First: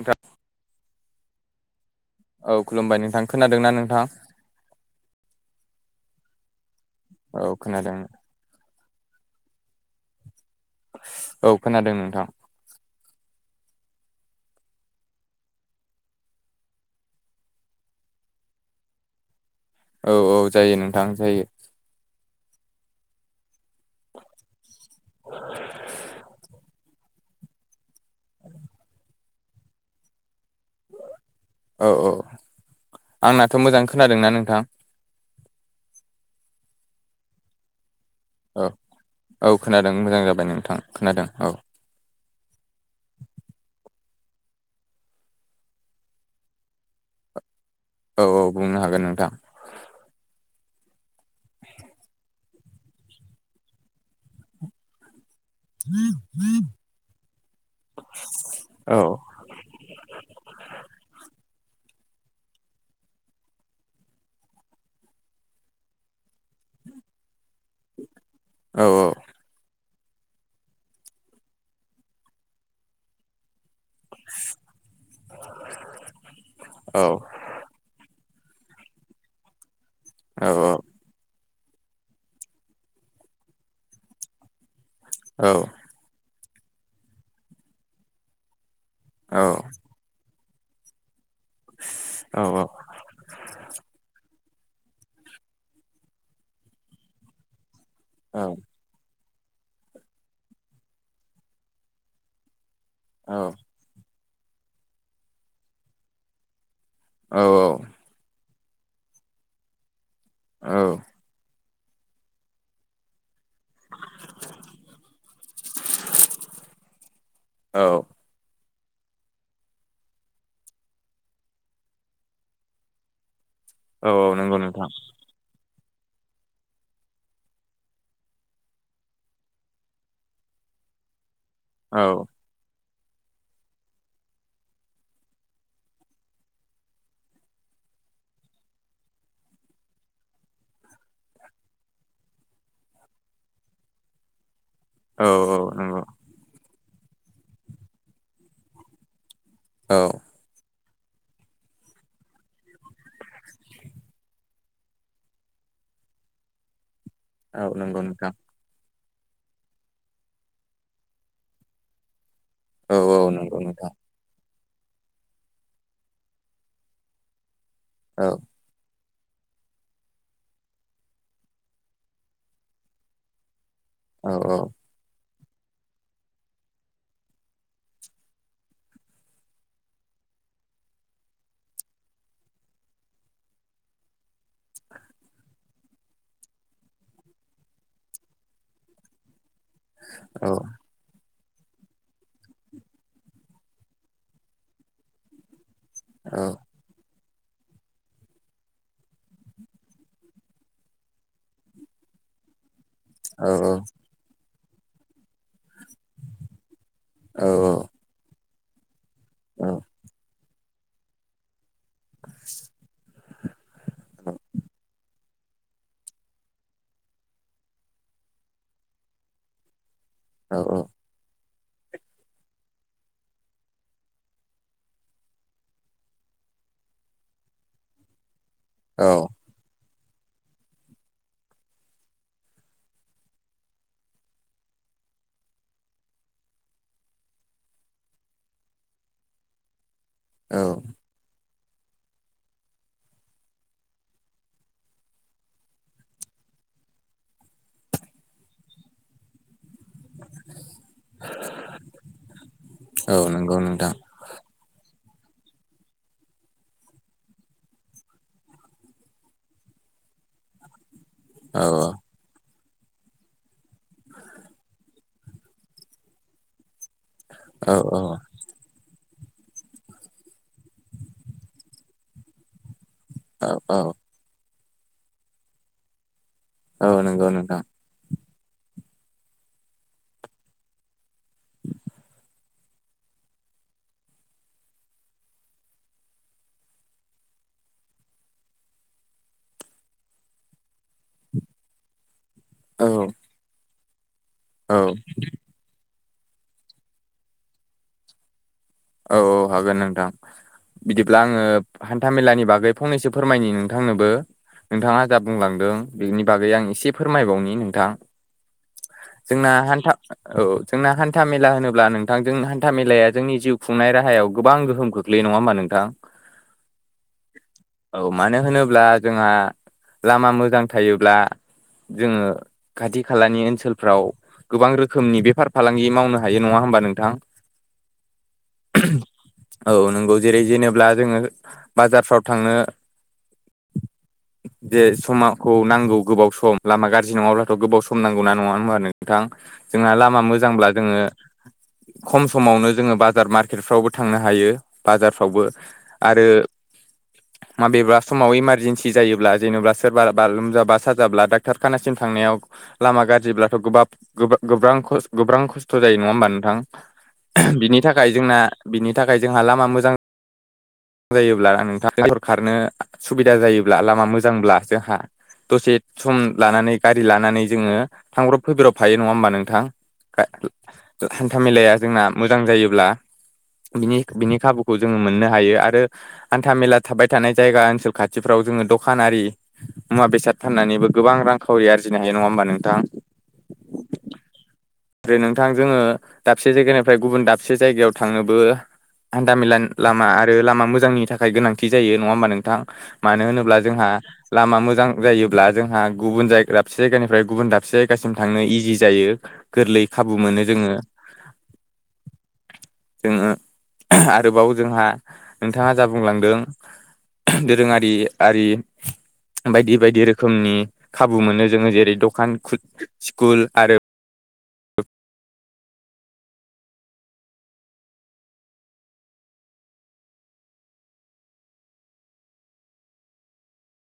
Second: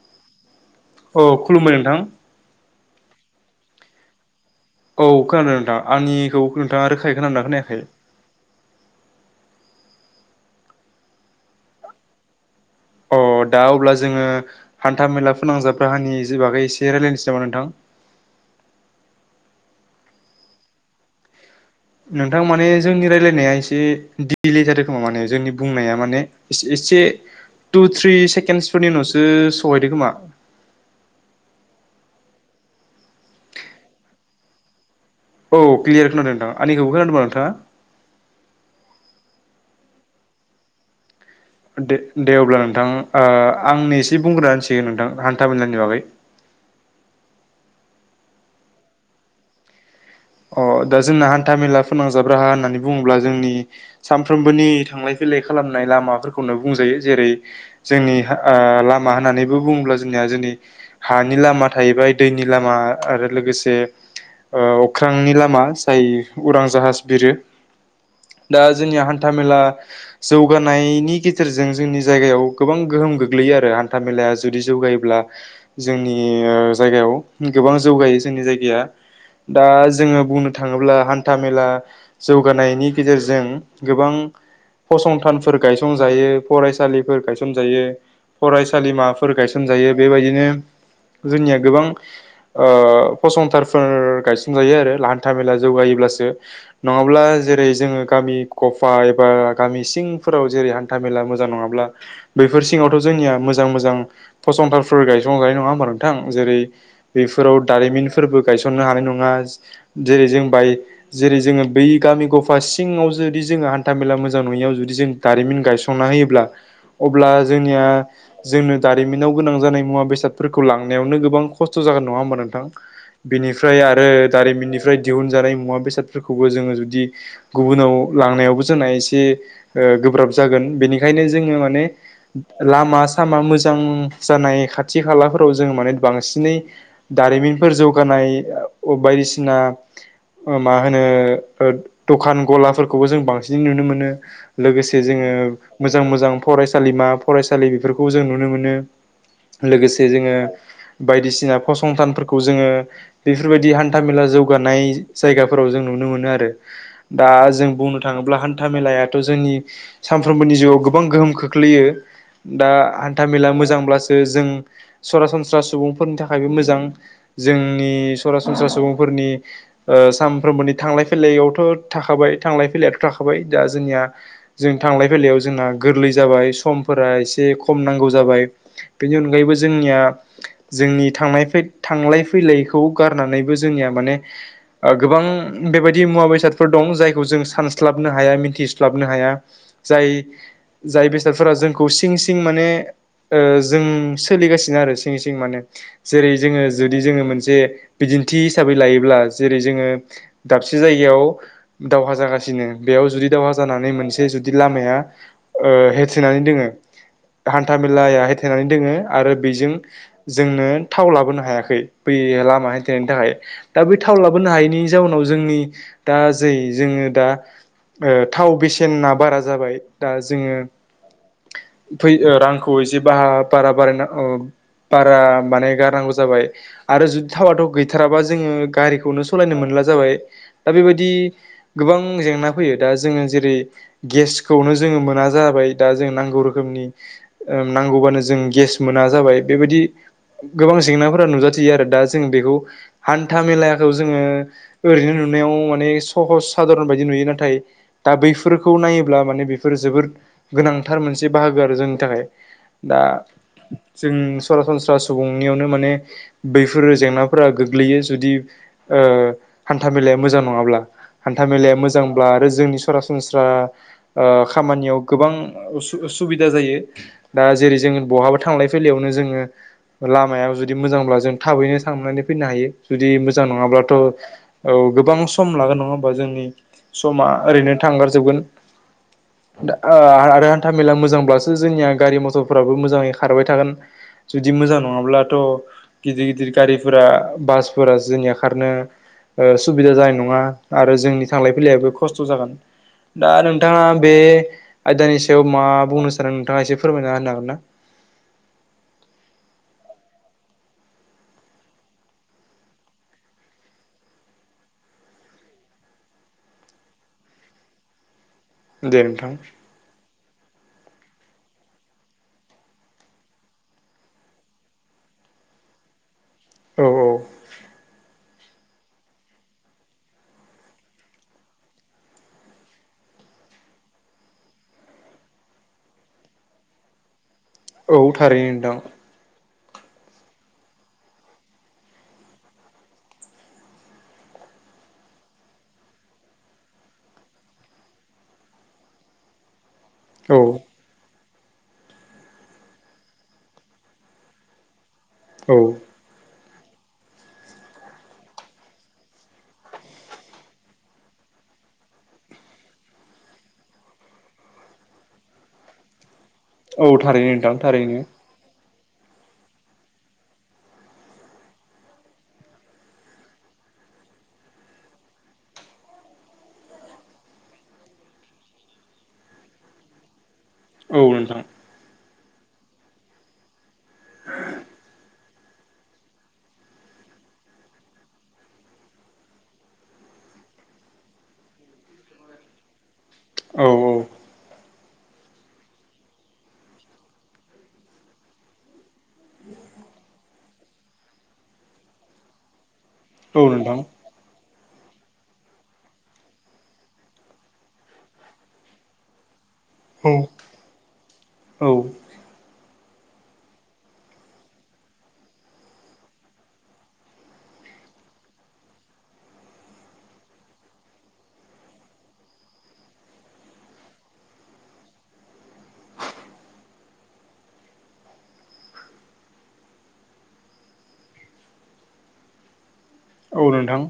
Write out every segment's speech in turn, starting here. नोंथां औ खुलुमबाय नोंथां। औ खुलुमबाय नोंथां खोनादों ना नोंथांङा? औ खोनादों नोंथां आंनिखौ नोंथाङा रोखायै औ खोनदोंना खोनायाखै? खोनादों औ खोनादों नोंथां। अ दा अब्ला जोङो हान्था मेला फोनांजाब राहानि जे बागै एसे रायज्लायनोसै नामा नोंथां। [inaudible] औ औ जायो नोंथां जायो। नोंथां माने जोंनि रायजलायनाया एसे दिले जादों। समाव माने जोंनि बुंनाया माने एस एसे टु थ्रि सेकेन्डसफोरनि उनावसो सहैदों खोमा। औ औ आंनाथ' मोजां खोनादोंना नोंथां। औ क्लियार खोनादों नोंथां आंनिखौबो खोनादोंमोना नोंथाङा? औ औ खोनादों मोजां जाबाय नोंथां खोनादों। औ [unintelligible] दे अब्ला नोंथां ओ आंनि एसे बुंग्रोना होनसै नोंथां हान्था मेलानि बागै। [inaudible] औ औ बुंनो हागोन नोंथां। अ दा जोंना हान्था मेला फोनांजाब राहा होननानै बुङोब्ला जोंनि सानफ्रोमबोनि थांलाय फैलाय खालामनाय लामाफोरखौनो बुंजायो जेरै जोंनि ओ औ लामा होननानैबो बुङोब्ला जोंनिया जोंनि हानि लामा थाहैबाय दैनि लामा आरो लोगोसे ओ अख्रांनि लामा जाय उरां जाहाज बिरो दा औ जोंनिया हान्थामेला जौगानायनि गेजेरजों जोंनि जायगायाव गोबां गोहोम गोग्लैयो आरो। हान्था मेलाया जुदि जौगायोब्ला जोंनि औ जायगायाव गोबां जौगायो। जोंनि जायगाया दा जोङो औ बुंनो थाङोब्ला हान्था मेला जौगानायनि गेजेरजों गोबां औ फसंथानफोर गायसंजायो फरायसालिफोर गायसनजायो फराय सालिमाफोर औ गायसनजायो बेबायदिनो जोंनिया गोबां ओ फसंथानफोर गायसं संजायो आरो हान्था मेला जौगायोब्लासो नङाब्ला जेरै जोङो गामि गफा एब बा गामि सिंफोराव जेरै हान्था मेला मोजां नङाब्ला बैफोर सि सिङावथ' जोंनिया औ मोजां मोजां फसंथानफोर गायसं जायो नङा होमबा नोंथां जेरै बेफोराव दारिमिनफोरबो गायसननो हानाय नङा जेरै जों बाय जेरै जोङो बै गामि गफा सिङाव जो दि जोङो हान्था मेला मोजां नङैयाव जुदि जों दारिमिन गायसंना होयोब्ला अब्ला जोंनिया जोंनो दारिमिनाव गोनां जानाय मुवा बेसादफोरखौ लांनायावनो गोबां खस्थ' जागोन नङा होमबा नोंथां? बेनिफ्राय आरो औ नंगौ नोंथां दारिमिननिफ्राय दिहुनजानाय मुवा बेसाद सादफोरखौबो जोङो जुदि गुबुनाव लांनायावबो जोंना एसे ओ गोब्राब जागोन बेनिखायनो जोंङो माने औ लामा सामा मोजां जानाय खाथि खालाफोराव जोंङो माने बांसिनै दारिमिनफोर जौगा नाय बायदिसिना, ओ मा होनो ओ दखान गलाफोरखौबो जों बांसिन नुनो मोनो। लोगोसे जोङो औ औ नंगौ मोजां मोजां फरायसालिमा फरायसालि बेफोरखौ जों नुनो मोनो। औ लोगोसे जोङो बायदिसिना फसंथानफोरखौ जोङो बेफोरबायदि हान था मेला जौगानाय जायगाफोराव जों नुनो मोनो आरो दा औ जों बुंनो नंगौ नोंथां थाङोब्ला हान्था मेलाया थ' जोंनि सानफ्रोमबोनि जिउआव गोबां गोहोम खोख्लैयो। दा औ हान्था औ मेला नंगौ नोंथां मोजांब्लासो जों, सरासनस्रा सुबुंफोरनि थाखायबो मोजां जोंनि औ सरासनस्रा सुबुंफोरनि ओ सानफ्रोमबोनि थांलाय फैलायावथ' थाखाबाय थांलाय फैलायाथ' थाखाबाय, दा जोंनिया औ औ जों थांलाय फैलायाव जोंना गोरलै जाबाय समफोरा एसे खम नांगौ जाबाय बेनि अनगायैबो जोंनिया, जोंनि थांनाय फै थांलाय फैलायखौ गारनानै जोंनिया माने ओ गोबां बेबायदि मुवा बेसादफोर दं जायखौ जों सानस्लाबनो हाया मिथिस्लाबनो हाया। जाय औ जाय बे साबेदफोरा जोंखौ सिं सिं माने ओ जों सोलिगासिनो आरो सिं सिं माने जेरै औ जोङो जुदि जोङो मोनसे बिदि न्थि हिसाबै लायोब्ला जेरै जोङो दाबसे जायगायाव दावहा जागासिनो बेयाव जुदि दावहा औ जानानै मोनसे जुदि लामाया ओ होेथेनानै दोङो। औ हान्था औ मेेलाया होथेनानै दोङो आरो औ बेजों जोंनो थाव लाबोनो हायाखै बै लामा हानथिनायनि थाखाय दा बै थाव लाबोनो हायैनि जाउनाव जोंनि दा जै जोङो दा ओ थाव बेसेना बारा जाबाय दा औ जोङो। फै रांखौ एसे बा बारा बारायना बारा माने गारनांगौ जाबाय आरो जुदि थावाथ' गैथाराबा जोङो गारिखौनो औ सालायनो मोनला जाबाय। दा बेबायदि गोबां जेंना फैयो दा जोङो जेरै गेसखौनो जोङो मोना, मोना जाबाय दा जों नांगौ रोखोमनि नांगौबानो जों गेस मोना जाबाय बेबायदि, औ गोबां जेंनाफोरा नुजाथियो आरो दा जों बेखौ, हान्था मेलाखौ जोङो ओरैनो नुनायाव माने सहस सादारन बायदि नुयो नाथाय, दा बैफोरखौ नायोब्ला माने बेफोरो जोबोद गोनांथार मोनसे बाहागो आरो जोंनि थाखाय, दा औ नंगौ नोंथां जों सरासनस्रा सुबुंनियावनो माने बैफोर जेंना, फोरा गोग्लैयो जुदि ओ हान्था मेलाया मोजां नङाब्ला हान्था औ मेलाया मोजांब्ला आरो जोंनि सरासनस्रा ओ खामानियाव गोबां सुबिदा जायो। दा औ जेरै जों बहाबो थांलाय फैलायायावनो जोङो लामाया जुदि मोजांब्ला जों थाबैनो थांनानै। फैनो हायो जुदि मोजां औ औ नङाब्लाथ' औ गोबां सम लागोन नङा होमबा जोंनि। औ समा नंगौ नोंथां ओरैनो थांगारजोबगोन, दा ओ आरो हान्था मेला मोजांब्लासो जोंनिया गारि मथरफोराबो मोजाङै खारबाय थागोन। जुदि मोजां नङाब्लाथ' गिदिर गिदिर गारि, फोरा बासफोरा जोंनिया खारनो, ओ सुबिदा जानाय नङा आरो जोंनि थांलाय फैलायबो खस्थ खस्थ' जागोन औ दा नोंथाङा बे औ आयदानि सायाव मा बुंनो नोंथाङा एसे फोरमायना होनो हागोन ना? औ औ हागोन नोंथां बिदिब्ला आङो हान्था मेलानि बागै फंनैसो फोरमायनि नोंथांनोबो, नोंथाङा जा बुंलांदों बेनि बागै आं एसे फोरमायबावनि नोंथां, दे नोंथां जोंना हान्था औ जोंना हान्थ हान्था मेला होनोब्ला नोंथांजों हान्था मेलाया जोंनि जिउ खुंनाय राहायाव गोबां गोहोम खोख्लैयो नङा होमबा नोंथां औ औ औ मानो होनोब्ला जोंहा लामा मोजां थायोब्ला जोङो खाथि खालानि ओनसोलफ्राव गोबां रोखोमनि बेफार फालांगि मावनो हायो नङा होमबा नोंथां औ थारैनो नोंथां औ नंगौ जेरै जेनेब्ला जोङो बाजारफ्राव थांनो [inaudible] जे समाखौ नांगौ गोबाव सम लामा गाज्रि नङाब्लाथ' गोबाव सम नांगौ ना नङा होनबा आरो नोंथां जोंहा लामा औ मोजांब्ला जोङो खम समावनो जोङो बाजार मारक पारकेटफ्रावबो थांनो हायो बाजारफ्रावबो औ आरो [inaudible] माबेबा समाव इमारजेन्सि जायोब्ला जेनेबा सोरबाा लोमजाबा साजाब्ला डाक्टर खानासिम थांनायाव लामा गाज्रिब्लाथ' गोबाब गोब्रां खस्थ' जायो नङा होमबा नोंथां औ थारैनो नोंथां बिनि थारैनो थाखाय जोंना बिनि थाखाय जोंहा लामा मोजां मोजां जायोब्ला नोंथां हरखारारनो सुबिदा जायोब्ला लामा मोजांब्ला जोंहा दसे सम लानानै गारि लानानै जोङो थांब्रब फैब्रबफायो नङा होमबा नोंथां औ [inaudible] हान्था नोंथां मेलाया जोंना मोजां जायोब्लानि बिनि खाबुखौ जोङो मोननो हायो हान्था मेला थाबाय थानाय जायगा ओनसोल खाथिफ्राव जोङो दखानारि मुवा बेसाद फाननानै बो गोबां रांखावरि आरजिनो हायो नङा होमबा नोंथां औ औ ओमफ्राय नोंथां जोङो दाबसे जायगानिफ्राय गुबुन दाबसे जायगायाव थांनोबो हान्था मेला लामा आरो लामा मोजांनि थाखाय गोनांथि जायो नंङा होमबा नोंथां मानो औ होनोब्ला नोंथां जोंहा लामा मोजां जायोब्ला जोंहा गुबुन जाय दाबसे जायगानिफ्राय गुबुन दाबसे जायगासिम थांनो इजि जायो गोरलै औ खाबु मोनो जोंङो औ जोंङो आरोबाव जोंहा नोंथाङा जा बुंलांदों दोरोंङारि आरि बायदि बायदि रोखोमनि खाबु मोनो जोङो जेरै दखान कुट स्कुल आरो औ नोंथां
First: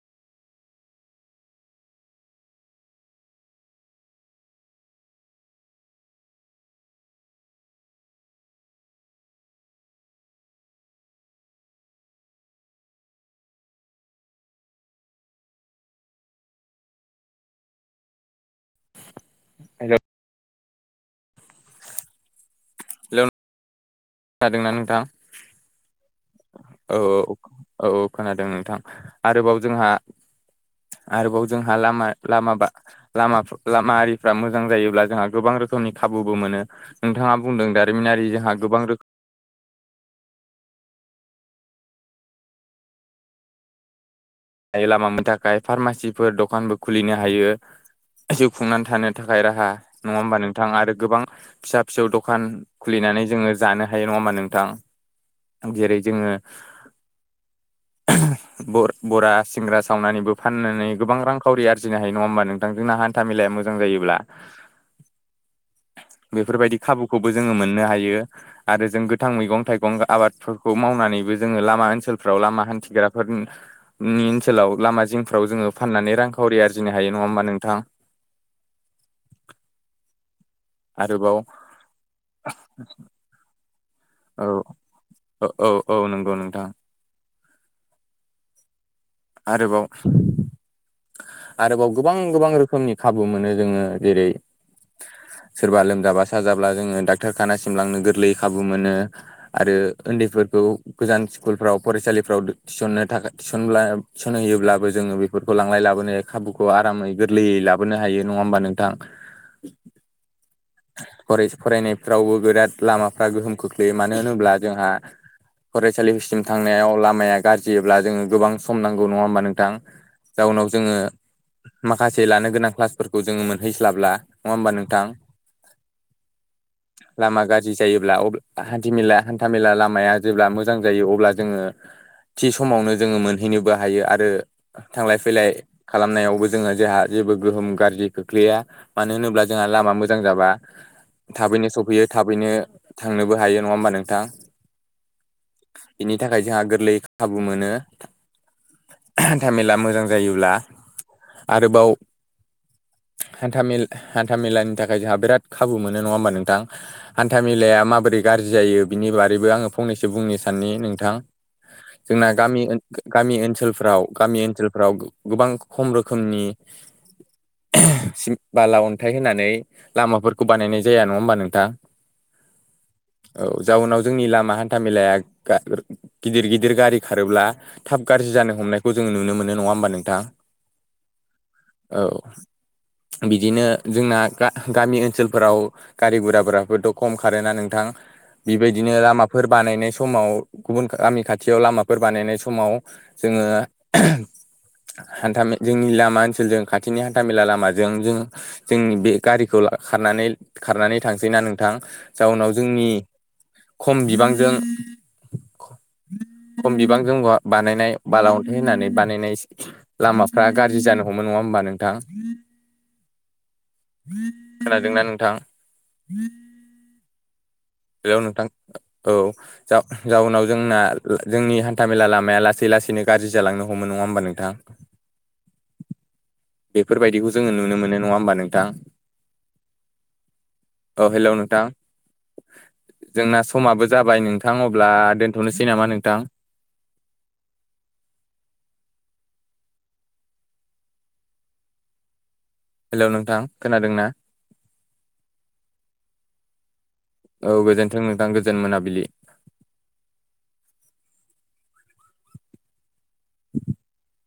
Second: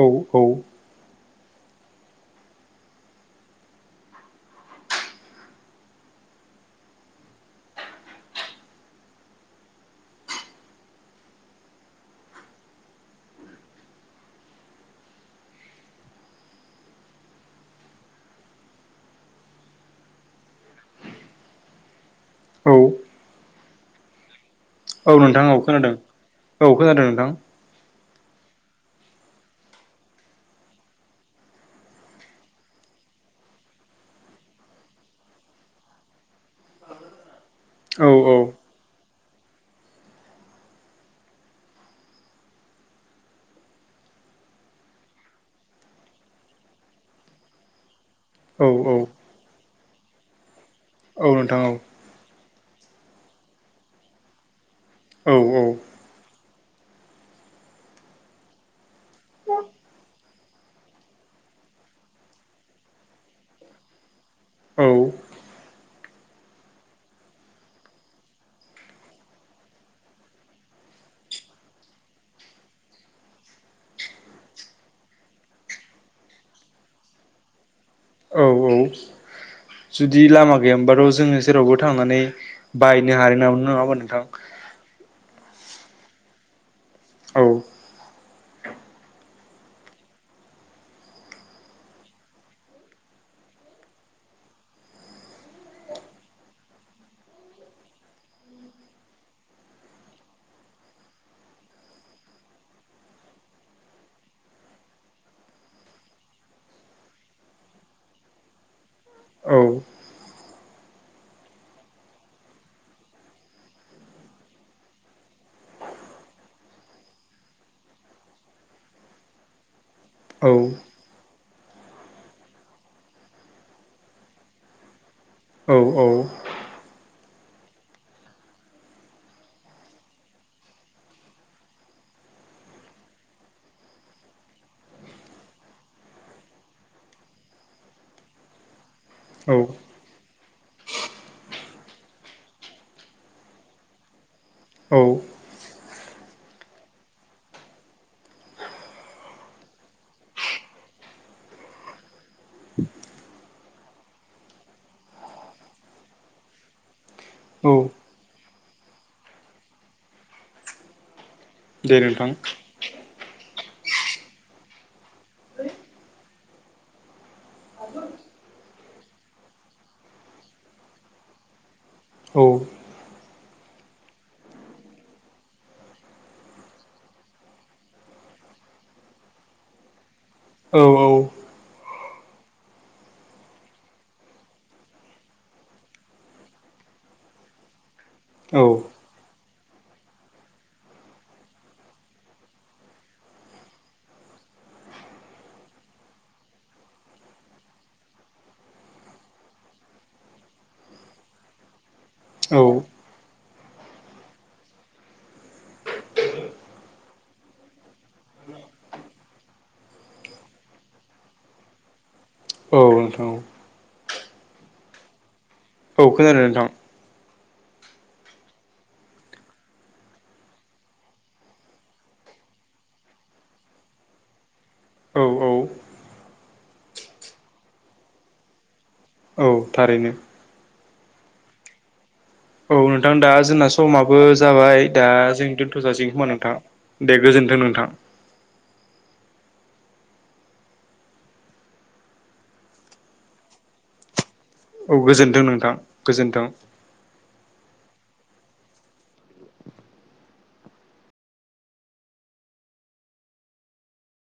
औ औ हेलौ औ खोनादोंना नोंथां औ औ खोनादों औ खोनादों नोंथां औ खोनादों नोंथां आरोबाव जोंहा आरोबाव जोंहा लामा लामाबा लामाफ लामा आरिफ्रा मोजां जायोब्ला जोंहा गोबां रो रोखोमनि खाबुबो मोनो नोंथाङा बुंदों औ दारिमिनारि औ जोंहा गोबां रोख लामानि थाखाय फार्मासिफोर दखानबो खुलिनो हायो। जिउ औ खुंनानै औ थानो थाखाय राहा नङा होमबा नोंथां आरो गोबां औ नोंथां औ फिसा-फिसौ दखान खुलिनानै जोङो जानो हायो नङा होमा नोंथां औ जेरै जोङो बर' बरा सिंग्रा सावनानैबो फाननानै गोबां रांखाउरि आरजिनो हायो नङा होमबा नोंथां जोंना हान्था मेलाया मोजां जायो ब्ला औ बेफोरबायदि खाबुखौबो जोङो मोननो हायो आरो जों गोथां मैगं-थाइगं आबादफोरखौ मावनानै बो जोंङो लामा ओनसोलफ्राव लामा हान्थिग्राफोरनो नि ओनसोलाव लामा जिंफ्राव जोङो फाननानै रांखावरि आरजिनो हायो नङा होमबा नोंथां औ जुदि लामा गैयामोनबाथ' जोंङो आरोबाव जेरावबो थांनानै बाहायनो हानाय नंङामोन नंङा नो थां ओ औ औ नंगौ नोंथां। औ आरोबाव आरोबाव गोबां गोबां रोखोमनि खाबु मोनो जोंङो जेरै [unintelligible] सोरबा लोमजाबा साजाब्ला जोंङो डाक्टार खानासिम लांनो गोरलै खाबु मोनो, आरो उन्दैफोर फोरखौ गोजान स्कुलफ्राव फरायसालिफ्राव थिसननो थाखाय थिसनब्ला थिसन हैयोब्लाबो जोंङो बेफोरखौ लांलाय लाबोनो खाबुखौ आरामै गोरलैयै लाबोनो हायो नंङा होमबा नोंथां? औ हरै फरायनायफ्रावबो बिराद लामाफ्रा गोहोम खोख्लैयो मानो होनोब्ला जोंहा फरायसालिसिम थांनायाव लामाया गाज्रियोब्ला जोंङो गोबां सम नांगौ नंङा होमबा नोंथां? औ जाउनाव जोंङो माखासे लानो गोनां क्लासफोरखौ जोंङो मोनहैस्लाबला नंङा होमबा नोंथां? [unintelligible] लामा गाज्रि जायोब्ला अब्ला हान्थि-मेला हान्था-मेला लामाया जेब्ला मोजां जायो अब्ला जोंङो थि समावनो जोंङो मोनहैनोबो हायो आरो ‌ थांलाय फैलाय खालामनायावबो जोंङो जोहा जेबो गोहोम गाज्रि खोख्लैया मानो होनोब्ला औ जोंहा - लामा मोजां जाबा थाबैनो सफैयो थाबैनो थांनोबो हायो नंङा होमबा नोंथां? औ बिनि थाखाय जोंहा गोरलै खाबु मोनो। हान्था-मेला मोजां जायोब्ला आरोबाव [unintelligible] हान्था मेल हान्था मेलानि थाखाय जोंहा बिराद खाबु मोनो नंङा होमबा नोंथां? हान्था औ मेलाया माबोरै गा गाज्रि जायो बिनि बारैबो आंङो फंनैसो बुंनो साननि नोंथां दे नोंथां जोंना गामि ओ गामि ओनसोलफ्राव गामि ओनसोलफ्राव गोबां खम रोखोमनि सिम बाला अन्थाइ होनानै लामाफोरखौ बानायनाय जाया नंङा होमबा नोंथां? औ औ जाउनाव जोंनि लामा हान्था मेलाया गा-गोर गिदिर गिदिर गारि खारोब्ला थाब गाज्रि जानो हमनायखौ जोंङो नुनो मोनो नंङा होमबा नोंथा? औ औ औ बिदिनो जोंना गा-गामि ओनसोलफोराव गारि गुराफोरथ' खम खारोना नोंथां औ बेबायदिनो लामाफोर बानायनाय समाव गुबुन गामि खाथियाव लामाफोर बानायनाय समाव जोंङो हान्था जोंनि लामा ओनसोलजों खाथिनि हान्था मेला लामाजों जों जोंनि बे गारिखौ बा खारनानै खारनानै थांसैना नोंथां जाउनाव औ जोंनि खम बिबांजों खम बिबांजों बहा बानायनाय बाला अन्थाइ होननानै बानायनाय लामाफ्रा गाज्रि जानो हमो नंङा होमबा नोंथां? औ नोंथां। खोनादोंना नोंथां? औ खोनादों नोंथां। हेल नोंथां औ जाउ-जाउनाव जोंना जोंनि हान्थामेला लामा माया लासै लासैनो गाज्रि जालांनो हमो नंङा होमबा नोंथां? औ औ बेफोरबायदिखौ जोंङो नुनो मोनो नंङा होमबा नोंथां? औ थारैनो औ हेल' नोंथां। औ नोंथां दा जोंना जाबाय समाबो नोंथां जाबाय अब्ला दा जों दोनथ'नोसै दोनथ' नामा जासिगोन खोमा नोंथां। दे गोजोन्थों नोंथां। हेल'नोंथां खोनादों ना? औ गोजोनथों नोंथां गोजोनथों। ओं नोंथां गोजोन मोनाबिलि। [inaudible]